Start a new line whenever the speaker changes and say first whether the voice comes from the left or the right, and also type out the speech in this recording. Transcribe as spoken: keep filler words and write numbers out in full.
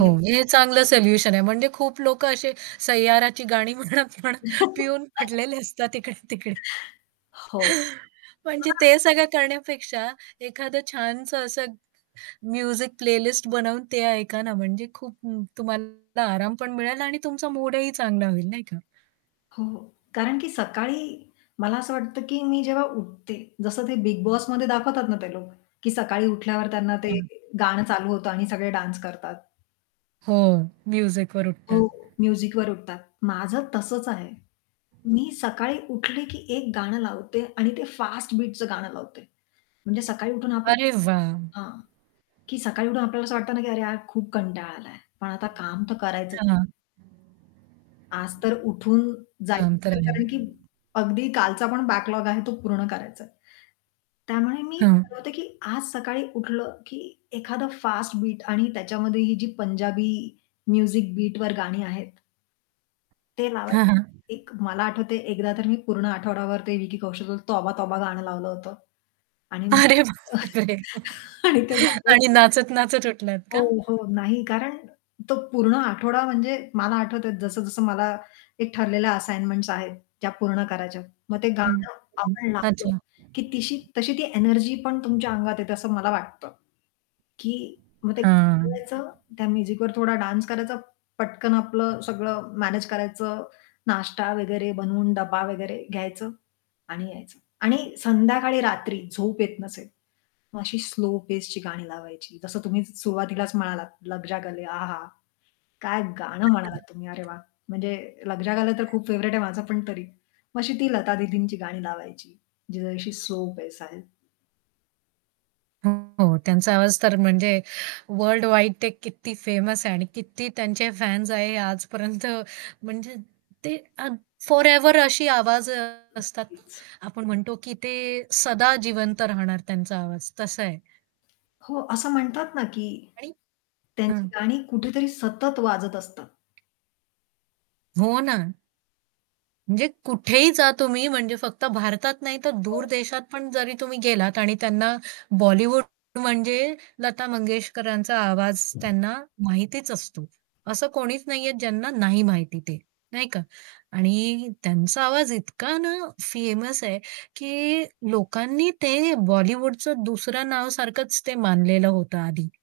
right: हो. हे चांगलं सोल्युशन आहे. म्हणजे खूप लोक असे सय्याराची गाणी म्हणत म्हणत पिऊन खडलेले असतात इकडे-तिकडे.
left: हो.
right: म्हणजे ते सगळं
left: [unintelligible]
right: करण्यापेक्षा एखादं छानसं असं म्युझिक प्लेलिस्ट बनवून ते ऐका ना, म्हणजे खूप तुम्हाला आराम पण मिळेल आणि तुमचा मूडही चांगला होईल, नाही का?
left: हो. कारण की सकाळी मला असं वाटतं की मी जेव्हा उठते, जसं ते बिग बॉसमध्ये दाखवतात ना ते लोक, की सकाळी उठल्यावर त्यांना ते
right: हं.
left: गाणं चालू होतं आणि सगळे डान्स करतात.
right: हो. म्युझिकवर उठतात.
left: हो. म्युझिकवर उठतात. माझं तसंच आहे. मी सकाळी उठले की एक गाणं लावते आणि ते फास्ट बीटचं गाणं लावते. म्हणजे सकाळी उठून आप
right: अरे वाह!
left: हां, की सकाळी उठून आपल्याला असं वाटतं ना की "अरे यार खूप कंटाळा आलाय, पण आता काम तर करायचं"
right: हां.
left: आज तर उठून जायचंच
right: शांत
left: आहे
right: आहे.
left: कारण की अगदी कालचा पण बॅकलॉग आहे तो पूर्ण करायचा आहे. त्यामुळे मी
right: हां.
left: ठरवते की "आज सकाळी उठलं की एखादं फास्ट बीट" आणि त्याच्यामध्ये ही जी पंजाबी म्युझिक बीटवर गाणी आहेत ते
right: हां, हां.
left: लावाय एक मला आठवतंय एकदा तर मी पूर्ण आठवडाभर ते विकी कौशल तोबा तोबा गाणं लावलं होतं. आणि
right: अरे बापरे!
left: आणि ते गाणं
right: आणि नाचत-नाचत उठलात
left: हो,
right: का?
left: हो, नाही, कारण तो पूर्ण आठवडा म्हणजे मला आठवतंय जसं-जसं मला एक ठरलेल्या असाइनमेंट्स आहेत त्या पूर्ण करायच्यात. मग ते
right: हं,
left: गाणं
right: हं.
left: आपण लावलं
right: अच्छा.
left: की तिशी तशी ती एनर्जी पण तुमच्या अंगात येते असं मला वाटतं. की मग ते
right: हां.
left: गाणं लावायचं त्या म्युझिकवर थोडा डान्स करायचा, पटकन आपलं सगळं मॅनेज करायचं, नाश्ता वगैरे बनवून डब्बा वगैरे घ्यायचं आणि यायचं. आणि संध्याकाळी, रात्री झोप येत नसेल, मग अशी स्लो पेसची गाणी लावायची, जसं तुम्ही सुरुवातीलाच म्हणालात लग जा गले आहहा! काय गाणं म्हणालात तुम्ही, अरे
right: [unintelligible]
left: वाह! म्हणजे लग जा गले तर खूप फेव्हराइट आहे माझं पण तरी. मग अशी ती लता दीदींची गाणी लावायची जी जरा अशी स्लो पेस आहे.
right: हो, हो. त्यांचा आवाज तर म्हणजे वर्ल्डवाईड ते किती फेमस आहे आणि किती त्यांचे फॅन्स आहेत आजपर्यंत म्हणजे ते अ, फॉरएव्हर अशी आवाज अ, असतात ना.
left: नक्कीच.
right: आपण म्हणतो की ते सदा जिवंत राहणार त्यांचा आवाज, तसं आहे.
left: हो. असं म्हणतात ना की
right: आणि
left: त्यांची
right: हां.
left: गाणी कुठेतरी सतत वाजत असतात.
right: हो ना. म्हणजे कुठेही जा तुम्ही म्हणजे फक्त भारतात नाही, तर दूर
left: हो.
right: देशात पण जरी तुम्ही गेलात आणि त्यांना बॉलिवूड म्हणजे लता मंगेशकरांचा आवाज त्यांना माहितीच असतो. असं कोणीच नाहीये ज्यांना नाही माहिती ते, नाही का? आणि त्यांचा आवाज इतका ना फेमस आहे की लोकांनी ते बॉलिवूडचं दुसरं नावसारखच ते मानलेलं होतं आधी.